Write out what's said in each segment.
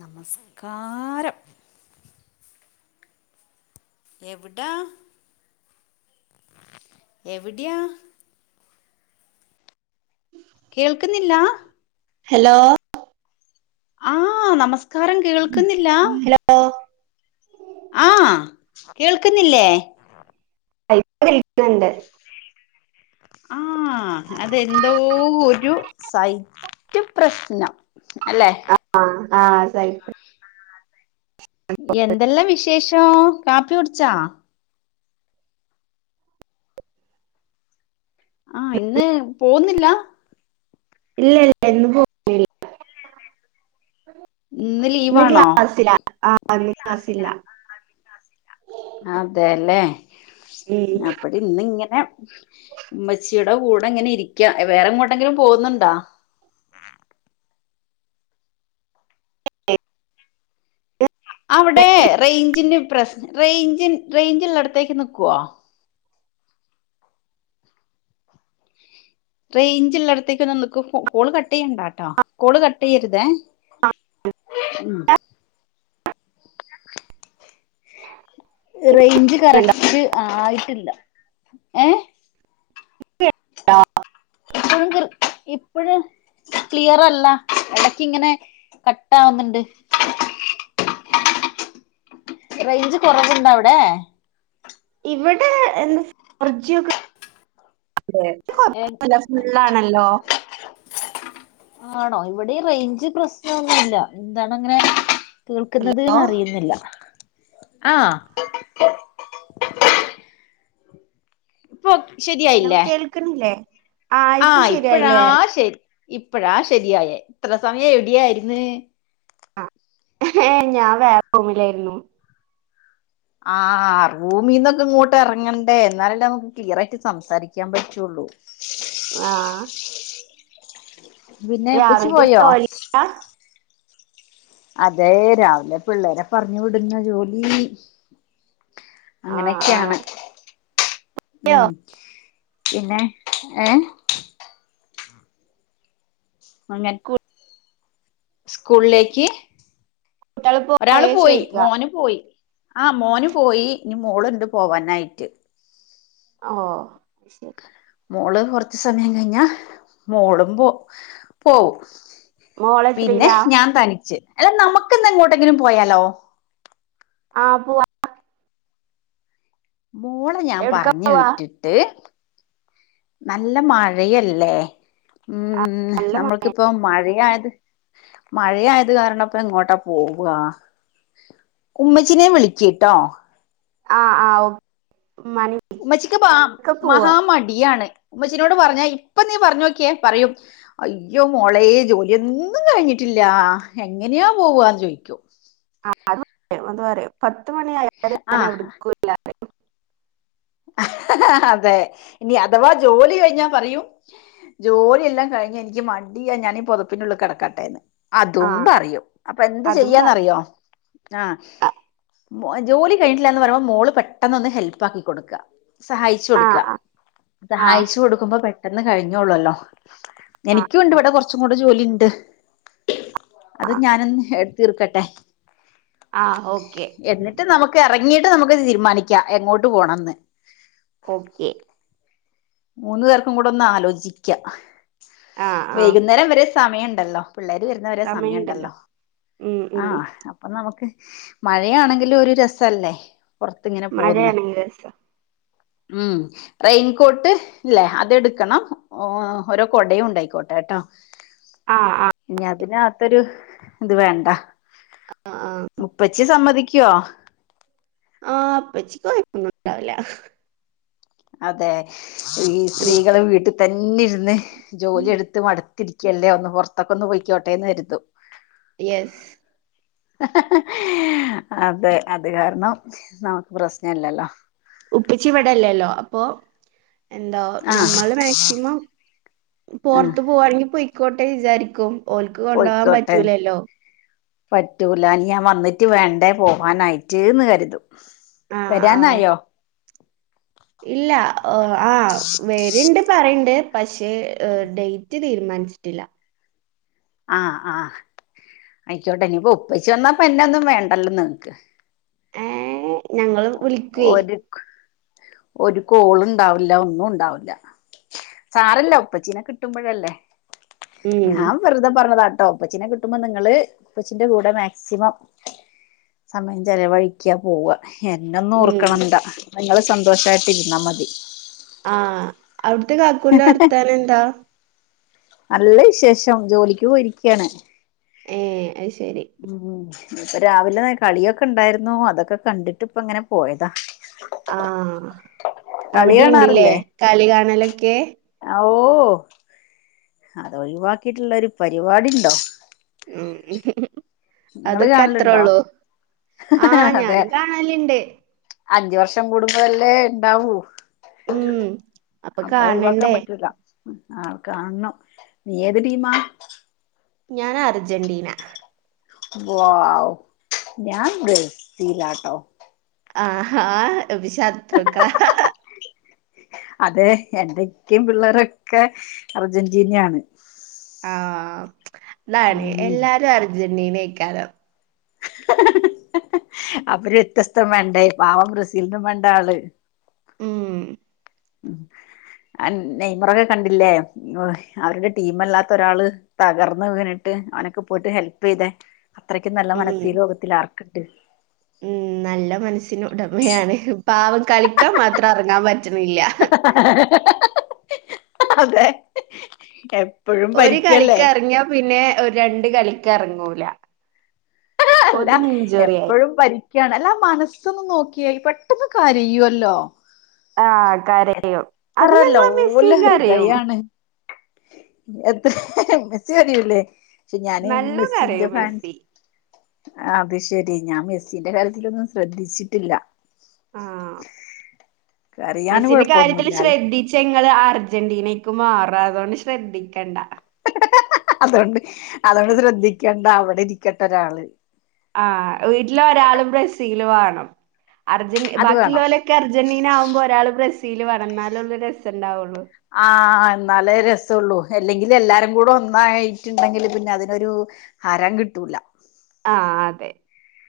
നമസ്കാരം എവിടാ എവിടയാ കേൾക്കുന്നില്ലാ ഹലോ ആ നമസ്കാരം കേൾക്കുന്നില്ല ഹലോ ആ കേൾക്കുന്നില്ലേ ഇപ്പ കേൾക്കുന്നുണ്ട് ആ അതെന്തോ ഒരു സൈറ്റ് പ്രശ്ന അല്ലേ ആ ആ സൈറ്റ് എന്തെല്ലാം വിശേഷം കാപ്പി കുടിച്ചാ ആ ഇന്ന് പോകുന്നില്ല ഇല്ല ഇല്ല ഇന്ന് പോന്നില്ല ഇന്ന് ക്ലാസില ആ ഇന്ന് ക്ലാസില്ല അതെല്ലേ ഉം അപ്പടി ഇന്ന് ഇങ്ങനെ ഉമ്മച്ചി ചീടെ കൂടെ ഇങ്ങനെ ഇരിക്ക വേറെങ്ങോട്ടെങ്കിലും പോകുന്നുണ്ടോ അവിടെ റേഞ്ചിന്റെ പ്രശ്ന റേഞ്ചി റേഞ്ച് ഉള്ളിടത്തേക്ക് നിക്കുവോ റേഞ്ചിള്ളടത്തേക്ക് ഒന്ന് നിക്ക് കോള് കട്ട് ചെയ്യണ്ടട്ടോ കോള് കട്ട് ചെയ്യരുതേ ഉം ഉ [inaudible] റേഞ്ച് കറക്റ്റ് ആയിട്ടില്ല ഏ ആ ഇപ്പോഴും ഇപ്പഴും കിർ ക്ലിയർല്ല ഇടക്കിങ്ങനെ കട്ടാവുന്നുണ്ട് റേഞ്ച് കൊറവുണ്ട അവിടെ ഇവിടെ അത് കൊയ്പല്യ ഫുള്ളാണല്ലോ ആണോ ഇവിടെഈ റേഞ്ച് പ്രശ്നോന്നുമല്ല എന്താണ് അങ്ങനെ ഹലോ കേൾക്കുന്നത്ന്ന് അറിയുന്നില്ല ആഹ ഇപ്പൊ ഓക്കെ ഹലോ ശരിയായില്ലേ കേൾക്കണില്ലേ ആ ഇപ്പൊ ആഹ ഇപ്പഴാ ശരിയായില്ലേ ശരി ഇപ്പഴാ ശരിയായേ ഇത്ര സമയം എവിടെയാരിന്ന് ഏ ഞാൻ വേറെ റൂമിലായിരുന്നു ആ റൂമീന്നൊക്കെ ഇങ്ങോട്ട് ഇറങ്ങണ്ടേ എന്നാലല്ലേ നമുക്ക് ക്ലിയർായിട്ട് സംസാരിക്കാൻ പറ്റുള്ളൂ ഉ ആഹ പിന്നെ എപ്പിച്ചി പോയോ ജോലിയാ അതെ രാവിലെ പിള്ളേരെ പറഞ്ഞു വിടുന്ന ജോലി ആ ആ അങ്ങനെയൊക്കെയാണ് യോ ഉം പിന്നെ ഏഹ് അങ്ങ സ്കൂളിലേക്ക് കുട്ടികള് ഒരാള് പോയോ പോയി ചോയിക്കാ മോന് പോയി ആഹ് മോന് പോയി ഇനി മോള് ഇണ്ട് പോവാനായിട്ട് ഓ മോള് കൊറച്ച് സമയം കഴിഞ്ഞാ മോളും പോ പോവും പിന്നെ മോളെത്രയിലാ ഞാൻ തനിച്ച് അല്ല നമുക്ക്ന്ന് എങ്ങോട്ടെങ്കിലും പോയാലോ ആഹ് പോവാം മോളെ ഞാൻ എവിടക്കാ പറഞ്ഞു പോവാ വിട്ടിട്ട് നല്ല മഴയല്ലേ ആ ഉം നല്ല മഴ നമ്മൾക്കിപ്പ മഴയായത് മഴ ആയത് കാരണംപ്പ എങ്ങോട്ടാ പോവുവാ ഉമ്മച്ചിനെ വിളിക്കിട്ടോ ആഹ് ആഹ് ഓ ഉമ്മച്ചിക്ക് പ മഹാമടിയാണ് ഉമ്മച്ചീനോട് പറഞ്ഞ ഇപ്പൊ നീ പറഞ്ഞോക്കിയെ പറയും അയ്യോ മോളെ ജോലിയൊന്നും കഴിഞ്ഞിട്ടില്ല ഇല്ല എങ്ങനെയാ പോവാന്ന് ചോയിക്കും ആ [unintelligible] അതെ ഇനി അഥവാ ജോലി കഴിഞ്ഞാ പറയും ജോലിയെല്ലാം കഴിഞ്ഞ് എനിക്ക് മടിയാ ഞാനീ പുതപ്പിനുള്ളി കിടക്കട്ടേന്ന് ആ അതും പറയും അപ്പൊ എന്ത് അതും പറയും ചെയ്യാന്നറിയോ ആഹ് ആ ജോലി കഴിഞ്ഞിട്ടില്ല എന്ന് പറയുമ്പോ മോള് പെട്ടെന്ന് ഒന്ന് ഹെൽപ്പ് ആക്കി കൊടുക്കുക സഹായിച്ചു ആ കൊടുക്കുക ആ ആ സഹായിച്ചു കൊടുക്കുമ്പോ പെട്ടെന്ന് കഴിഞ്ഞോള്ളൂല്ലോ ആ എനിക്കും ഉണ്ട് ഇവിടെ കുറച്ചും കൂടി ജോലി ഉണ്ട് അത് ആ ഞാനൊന്ന് എടുത്തീർക്കട്ടെ ആ ഓക്കെ എന്നിട്ട് നമുക്ക് ഇറങ്ങി ഇങ്ങീട്ട് നമുക്ക് തീരുമാനിക്കാം എങ്ങോട്ട് പോണംന്ന് ഓക്കെ മൂന്നു പേർക്കും കൂടെ ഒന്ന് ആലോചിക്കാം ആ ആ വൈകുന്നേരം വരെ സമയം ഉണ്ടല്ലോ പിള്ളേര് വരുന്നവരെ സമയമുണ്ടല്ലോ സമയുണ്ടല്ലോ ഉം ആ ഉം അപ്പൊ നമുക്ക് മഴയാണെങ്കിലും ഒരു രസല്ലേ പുറത്തിങ്ങനെ പോകുന്നെ മഴയാണെങ്കിൽ രസാ ഉം റെയിൻകോട്ട് ഇല്ലേ അതെടുക്കണം ഓരോ കൊടയും ഉണ്ടായിക്കോട്ടെ കേട്ടോ ആ ആ ഇനി അതിനകത്തൊരു ഇത് വേണ്ട ആ ആ ഉപ്പച്ചി സമ്മതിക്കുവോ ആഹ് ഉപ്പച്ചിക്ക് കൊയപ്പൊന്നുംണ്ടാവില്ല അതെ ഈ ഉം സ്ത്രീകള് വീട്ടിൽ തന്നെ ഇരുന്ന് ജോലിയെടുത്ത് മടു തിരിക്കല്ലേ ഒന്ന് പുറത്തൊക്കെ ഒന്ന് പോയിക്കോട്ടെന്ന് കരുതും യെസ് ഹ ഹ അതെ അത് കാരണം നമുക്ക് പ്രശ്നമില്ലല്ലോ ഉപ്പിച്ചി ഇവിടെ ഇല്ലല്ലോ അപ്പൊ എന്താ ആഹ് ഞമ്മള് മാക്സിമം ആഹ് പൊറത്ത് പോവാണെങ്കിൽ പോയിക്കോട്ടെ വിചാരിക്കും ഓൽക്ക് കൊണ്ടോവാൻ പറ്റൂലല്ലോ പറ്റൂല്ലാന്ന്‌ ഞാൻ വന്നിട്ട് വേണ്ടേ പോകാനായിട്ട്ന്ന് കരുതും ആഹ് ആഹ് വരാന്നായോ ഇല്ല ആ വരുണ്ട് പറയണ്ട് പക്ഷേ ഡേറ്റ് തീരുമാന നിച്ചിട്ടില്ല ആഹ് ആഹ് അയിക്കോട്ടെ ഇനിപ്പോ ഉപ്പച്ചി വന്നാപ്പോ എന്നൊന്നും വേണ്ടല്ലോ നിങ്ങക്ക് ഏ ഞങ്ങള് വിളിക്കും ഒരു ഒരു കോള് ണ്ടാവില്ല ഒന്നും ഉണ്ടാവില്ല. സാരല്ല ഉപ്പച്ചീനെ കിട്ടുമ്പോഴല്ലേ ഉം ഞാൻ വെറുതെ പറഞ്ഞതാ. കേട്ടോപ്പച്ചിനെ കിട്ടുമ്പോ നിങ്ങള് പ്പച്ചിന്റെ കൂടെ മാക്സിമം സമയം ചിലവഴിക്യാ പോവ എന്നെന്നും ഉം ഓർക്കണംണ്ട നിങ്ങള് സന്തോഷായിട്ടിരുന്നാ മതി അവിട്ത്തെ കാക്കുൻ്റെ വർത്താനം ന്താ? നല്ല വിശേഷം ജോലിക്ക് പോയിരിക്കയാണ് ഏ അത്ശെ ഉം ഇന്ന്പ്പം രാവിലെ കളിയൊക്കെ ണ്ടായിരുന്നു അതൊക്കെ കണ്ടിട്ട് ഇപ്പങ്ങനെ പോയതാ. ആഹ കളി അവിടെണ്ട്ലേ കാണാറില്ലേ കളി കാണലൊക്കെ ഓ അതൊഴിവാക്കിട്ടുള്ള ഒരു പരിപാടി ണ്ടോ മ്മ് ഹ് ഹ് ഹ് അതൊക്കെ കാണലുണ്ടോ അത്രേള്ളു ആ അതെ ഞാനും കാണലിണ്ട് അഞ്ചു വർഷം കൂടുമ്പോ അല്ലേ ഉണ്ടാവൂ ഉം അപ്പൊ ഒഴിവാക്കാൻ പറ്റൂല്ല ആ കാണണം നീ ഏത് ടീമാ? ഞാൻ അർജന്റീന വാവ്വ് ഞാൻ ബ്രസിലാട്ടോ ആഹ്ഹാ വിശത്രുക്കള ഹ ഹ അതെ എന്റെക്കിം പിള്ളേരൊക്കെ അർജന്റീനയാണ് ആഹ അതാണ് ഉം എല്ലാരും അർജന്റീനെയ്ക്കാരം ഹ് ഹ്ഹ്ഹ് അവര് വ്യത്യസ്തം വേണ്ടേ പാവം ബ്രസീലിനും വേണ്ടേ ആള് ഉം ഉം [unintelligible] ആ നെയ്മറൊക്കെ കണ്ടില്ലേ അവരുടെ ടീമല്ലാത്ത ഒരാള് തകർന്ന് വീണിട്ട് അവനൊക്കെ പോയിട്ട് ഹെൽപ് ചെയ്തെ അത്രയ്ക്കും നല്ല ഉം മനസ്സിലോകത്തിൽ ആർക്ക്ണ്ട് ഉം നല്ല മനസ്സിന് ഉടമയാണ് പാവം കളിക്കാൻ മാത്രം ഇറങ്ങാൻ പറ്റ അതെ എ ഒരു കളിക്കെറങ്ങ്യാ പിന്നെ ഒ രണ്ട് കളിക്കെർങ്ങൂല അല്ല എപ്പഴും ഭരിക്കണെല്ലൊ അല്ല ആ മനസ്സൊന്ന് നോക്കി പെട്ടെന്ന് ക്കരയല്ലോ ആ കരയും എത്ര അത് ഞങ്ങളെ ലോല മെസ്സിയും കരയും ഹൃദയാണ് എത് ഹ് ഹ് മെസ്സി അറിയുല്ലേ? പക്ഷെ ഞാന് നല്ലോം മെസ്സീന്റെ കരയും ഫാൻസ് മെസ്സി അത് ശെരി ഞാൻ മെസ്സിന്റെ കാര്യത്തിലൊന്നും ശ്രദ്ധിച്ചിട്ടില്ല ആഹ കരയാന് മെസിന്റെ കാര്യത്തിൽ കുഴപ്പമൊന്നുമില്ല അല്ലെ ശ്രദ്ധിച്ച നിങ്ങള് അർജന്റീന ക്ക് മാറ അതോണ്ട് ശ്രദ്ധിക്കണ്ട അതൊണ്ട് അതൊണ്ട് ശ്രദ്ധിക്കണ്ട അവിടെ ഇരിക്കട്ട ഒരാള് ആഹ വീട്ടിലൊരാളും ബസീൽ വേണം അർജന് അത് വേണം ബാക്കിള്ളോലൊക്കെ അർജന്റീന ആകുമ്പോൾ ഒരാള് ബ്രസീൽ വേണം ന്നാലോള്ളു രസണ്ടാവൊള്ളൂ ആഹ അ ന്നാലേ രസള്ളൂ അല്ലെങ്കിൽ എല്ലാരും കൂടെ ഒന്നായിട്ടുണ്ടെങ്കിൽ പിന്നെ അതിനൊരു ഹരം കിട്ടും ല ആഹ അതെ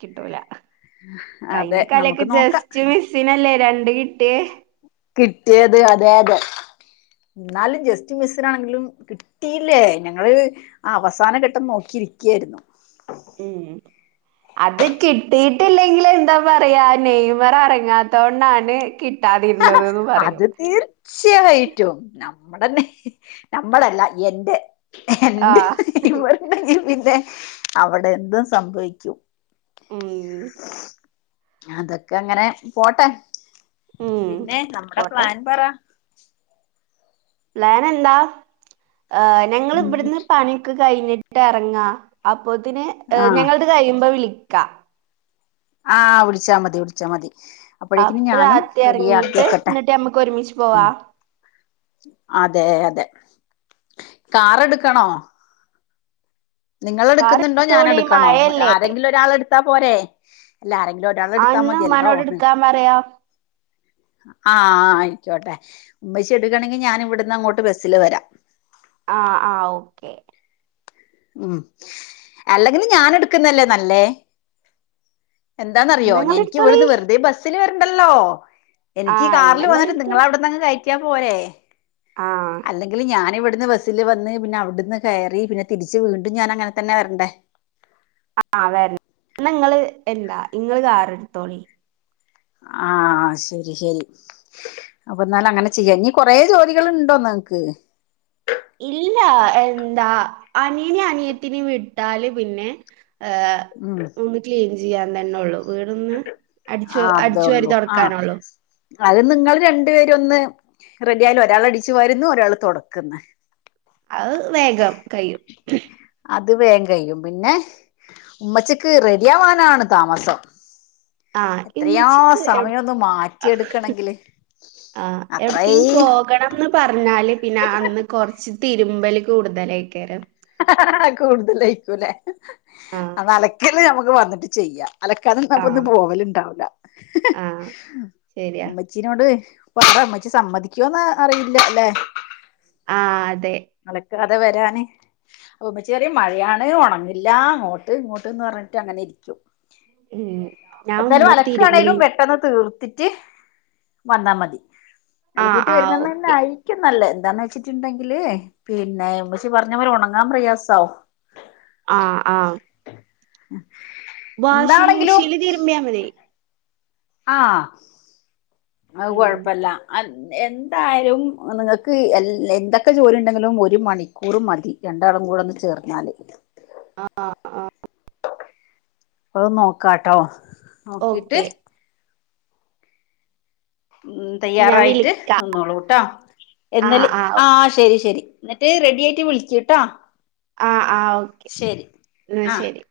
കിട്ടൂല അതെ നമുക്ക് കയിനേക്കാലൊക്കെ നോക്കാം ജസ്റ്റ് മിസ്സിനല്ലേ രണ്ട് കിട്ടിയേ കിട്ടിയത് അതെ അതെ എന്നാലും ജസ്റ്റ് മിസ്സിനാണെങ്കിലും കിട്ടിയില്ലേ ഞങ്ങള് അവസാനഘട്ടം നോക്കിയിരിക്കയായിരുന്നു ഉം അത് കിട്ടിയിട്ടില്ലെങ്കി എന്താ പറയാ നെയ്മർ ഇറങ്ങാത്തോണ്ടാണ് കിട്ടാതി അത് തീർച്ചയായിട്ടും നമ്മടെന്നെ നമ്മടല്ല എന്റെ ആഹ് [unintelligible] പിന്നെ അവിടെന്തും സംഭവിക്കും ഉം അതൊക്കെ അങ്ങനെ പോട്ടെ ഉം മ്മടെ പോട്ടെ. പ്ലാൻ പറ പ്ലാൻ എന്താ ഞങ്ങ ഉം ഇവിടുന്ന് പണിക്ക് കഴിഞ്ഞിട്ട് ഇറങ്ങാ അപ്പോത്തിന് ആഹ് ഞങ്ങളിത് കഴിയുമ്പോ വിളിക്കാ ആ വിളിച്ചാ മതി വിളിച്ചാ മതി അപ്പോഴേക്കിന് അപ്പ ഞാനും താത്തി റെഡി എറങ്ങീട്ട് ആക്കിക്കട്ടെ എന്നിട്ട് നമ്മക്ക് ഒരുമിച്ച് ഉം പോവാ. അതെ അതെ കാറെടുക്കണോ കാർ നിങ്ങളെടുക്കുന്നിണ്ടോ ഞാൻ എടുത്തോളി എടുക്കണോ മഴയല്ലേ ആരെങ്കിലും ഒരാൾ എടുത്താ പോരെ എല്ല ആരങ്കിലും ഒരാൾ ആഹ് എടുത്താ ഇന്നാ ഉമ്മാനോട് മതിയല്ലോന്ന് എടുക്കാൻ പറയാ. ആ ആയിക്കോട്ടെ ഉമ്മശ എടുക്കണെങ്കിൽ ഞാൻ ഇവിടുന്ന് അങ്ങോട്ട് ബസ്സില് വരാം ആ ആ ഓക്കെ ഉം അല്ലെങ്കില് ഞാൻ എടുക്കുന്നല്ലേ നല്ലേ എന്താന്നറിയോ ഇന്നാ ഞാ ഇങ്ങള് എനിക്ക് എടുത്തോളി ഇവിടെന്ന് വെറുതെ ബസ്സില് വരണ്ടല്ലോ എനിക്ക് ആഹ് കാറിൽ ഇന്നാ ഇങ്ങള് വന്നിട്ട് നിങ്ങള എടുത്തോളി. അവിടുന്നങ്ങ് കയ റ്റിയപ്പോരെ ആഹ് അല്ലെങ്കില് ഞൻ ഇവിടുന്ന് ബസ്സിൽ വന്ന് പിന്നെ അവിടുന്ന് കയറി പിന്നെ തിരിച്ച് വീണ്ടും ഞാനങ്ങനെ തന്നെ വരണ്ടേ [inaudible] നിങ്ങള് എന്താ ഇങ്ങള് കാറെടുത്തോളി ആ ശരി ശരി അപ്പൊ എന്നാലങ്ങനെ ചെയ്യാം ഇനി കൊറെ ജോലികൾ ഇണ്ടോന്ന് നമക്ക് ഇല്ല എന്താ അനിയനെ അനിയത്തിന് വിട്ടാല് പിന്നെ ഹ ഉം ഒന്ന് ക്ലീൻ ചെയ്യാൻ തന്നെ ഉള്ളു വീടൊന്ന് അടിച്ചു ആ അടിച്ചു വാരി അതേള്ളൂ ആ തുടക്കാനൊള്ളു അത് നിങ്ങള് രണ്ടു പേര ഒന്ന് റെഡി ആയാല് ഒരാൾ അടിച്ചു വാരുന്ന് ഒരാൾ തൊടക്കുന്നു അത് വേഗം കയും അത് വേഗം കയും പിന്നെ ഉമ്മച്ചക്ക് റെഡി ആവാനാണ് താമസം ആഹ് എത്രയാ ഇമ്മച്ചിക്ക് സമയൊന്ന് മാറ്റി എടുക്കണെങ്കില് ആ എവിടേക്കെങ്കി പോകണംന്ന് പറഞ്ഞാല് പിന്നെ അന്ന് കൊറച്ച് തിരുമ്പൽ കൂടുതലായി [unintelligible] ആ കൂടുതലായിക്കൂലേ ആഹ് അന്ന അലക്കല് നമക്ക് വന്നിട്ട് ചെയ്യാം അലക്കാന്നിന്ന അപ്പൊ ഇന്ന് ആഹ് പോവലിണ്ടാവില്ല ആഹ് ശരിയാ മ്മച്ചീനോട് അപ്പൊ ആടെ അമ്മച്ചി സമ്മതിക്കോന്ന് അറിയില്ല അല്ലെ ആ അതെ കഥ വരാന് അപ്പ ഉമ്മച്ചി പറയിം മഴയാണ് ഉണങ്ങില്ല അങ്ങോട്ട് ഇങ്ങോട്ട്ന്ന് പറഞ്ഞിട്ട് അങ്ങനെ ഇരിക്കും ഉം ഞാൻ എന്തായാലും ഉമ്മ അലക്കാണേലും തിരുമ്പ്ണീ പെട്ടെന്ന് തീർ ത്തിട്ട് വന്നാ മതി ആഹ് അലക്കിട്ട് ആഹ് വരുന്നതന്നെ ഓക്കെ ആയിരിക്കും നല്ല എന്താന്ന് വെച്ചിട്ടുണ്ടെങ്കില് പിന്നെ ഉമ്മച്ചി പറഞ്ഞ പോലെ ഉണങ്ങാൻ പ്രയാസാവും ആഹ് ആഹ് [inaudible] വാഷിങ് എന്താണെങ്കിലും മിഷീനില് തിരുമ്പിയാ മതി ആഹ് അത് ഉം കൊഴപ്പല്ല എന്തായാലും നിങ്ങൾക്ക് എന്തൊക്കെ ജോലി ഉണ്ടെങ്കിലും ഒരു മണിക്കൂറ് മതി രണ്ടാൾ കൂടെ ഒന്ന് ചേർന്നാല് ആഹ് അത് നോക്കാട്ടോ നോക്കീട്ട് ഓക്കെ ഉം ഞാൻ തയ്യാറായിട്ട് വിളിക്കാ നിന്നോളൂ ട്ടോ എന്നല് ആഹ് ആഹ് ആ ശരി ശരി എന്നിട്ട് റെഡി ആയിട്ട് വിളിക്കൂട്ടാ ആഹ് ആ ഓക്കെ ന്നാ ആഹ് ശരി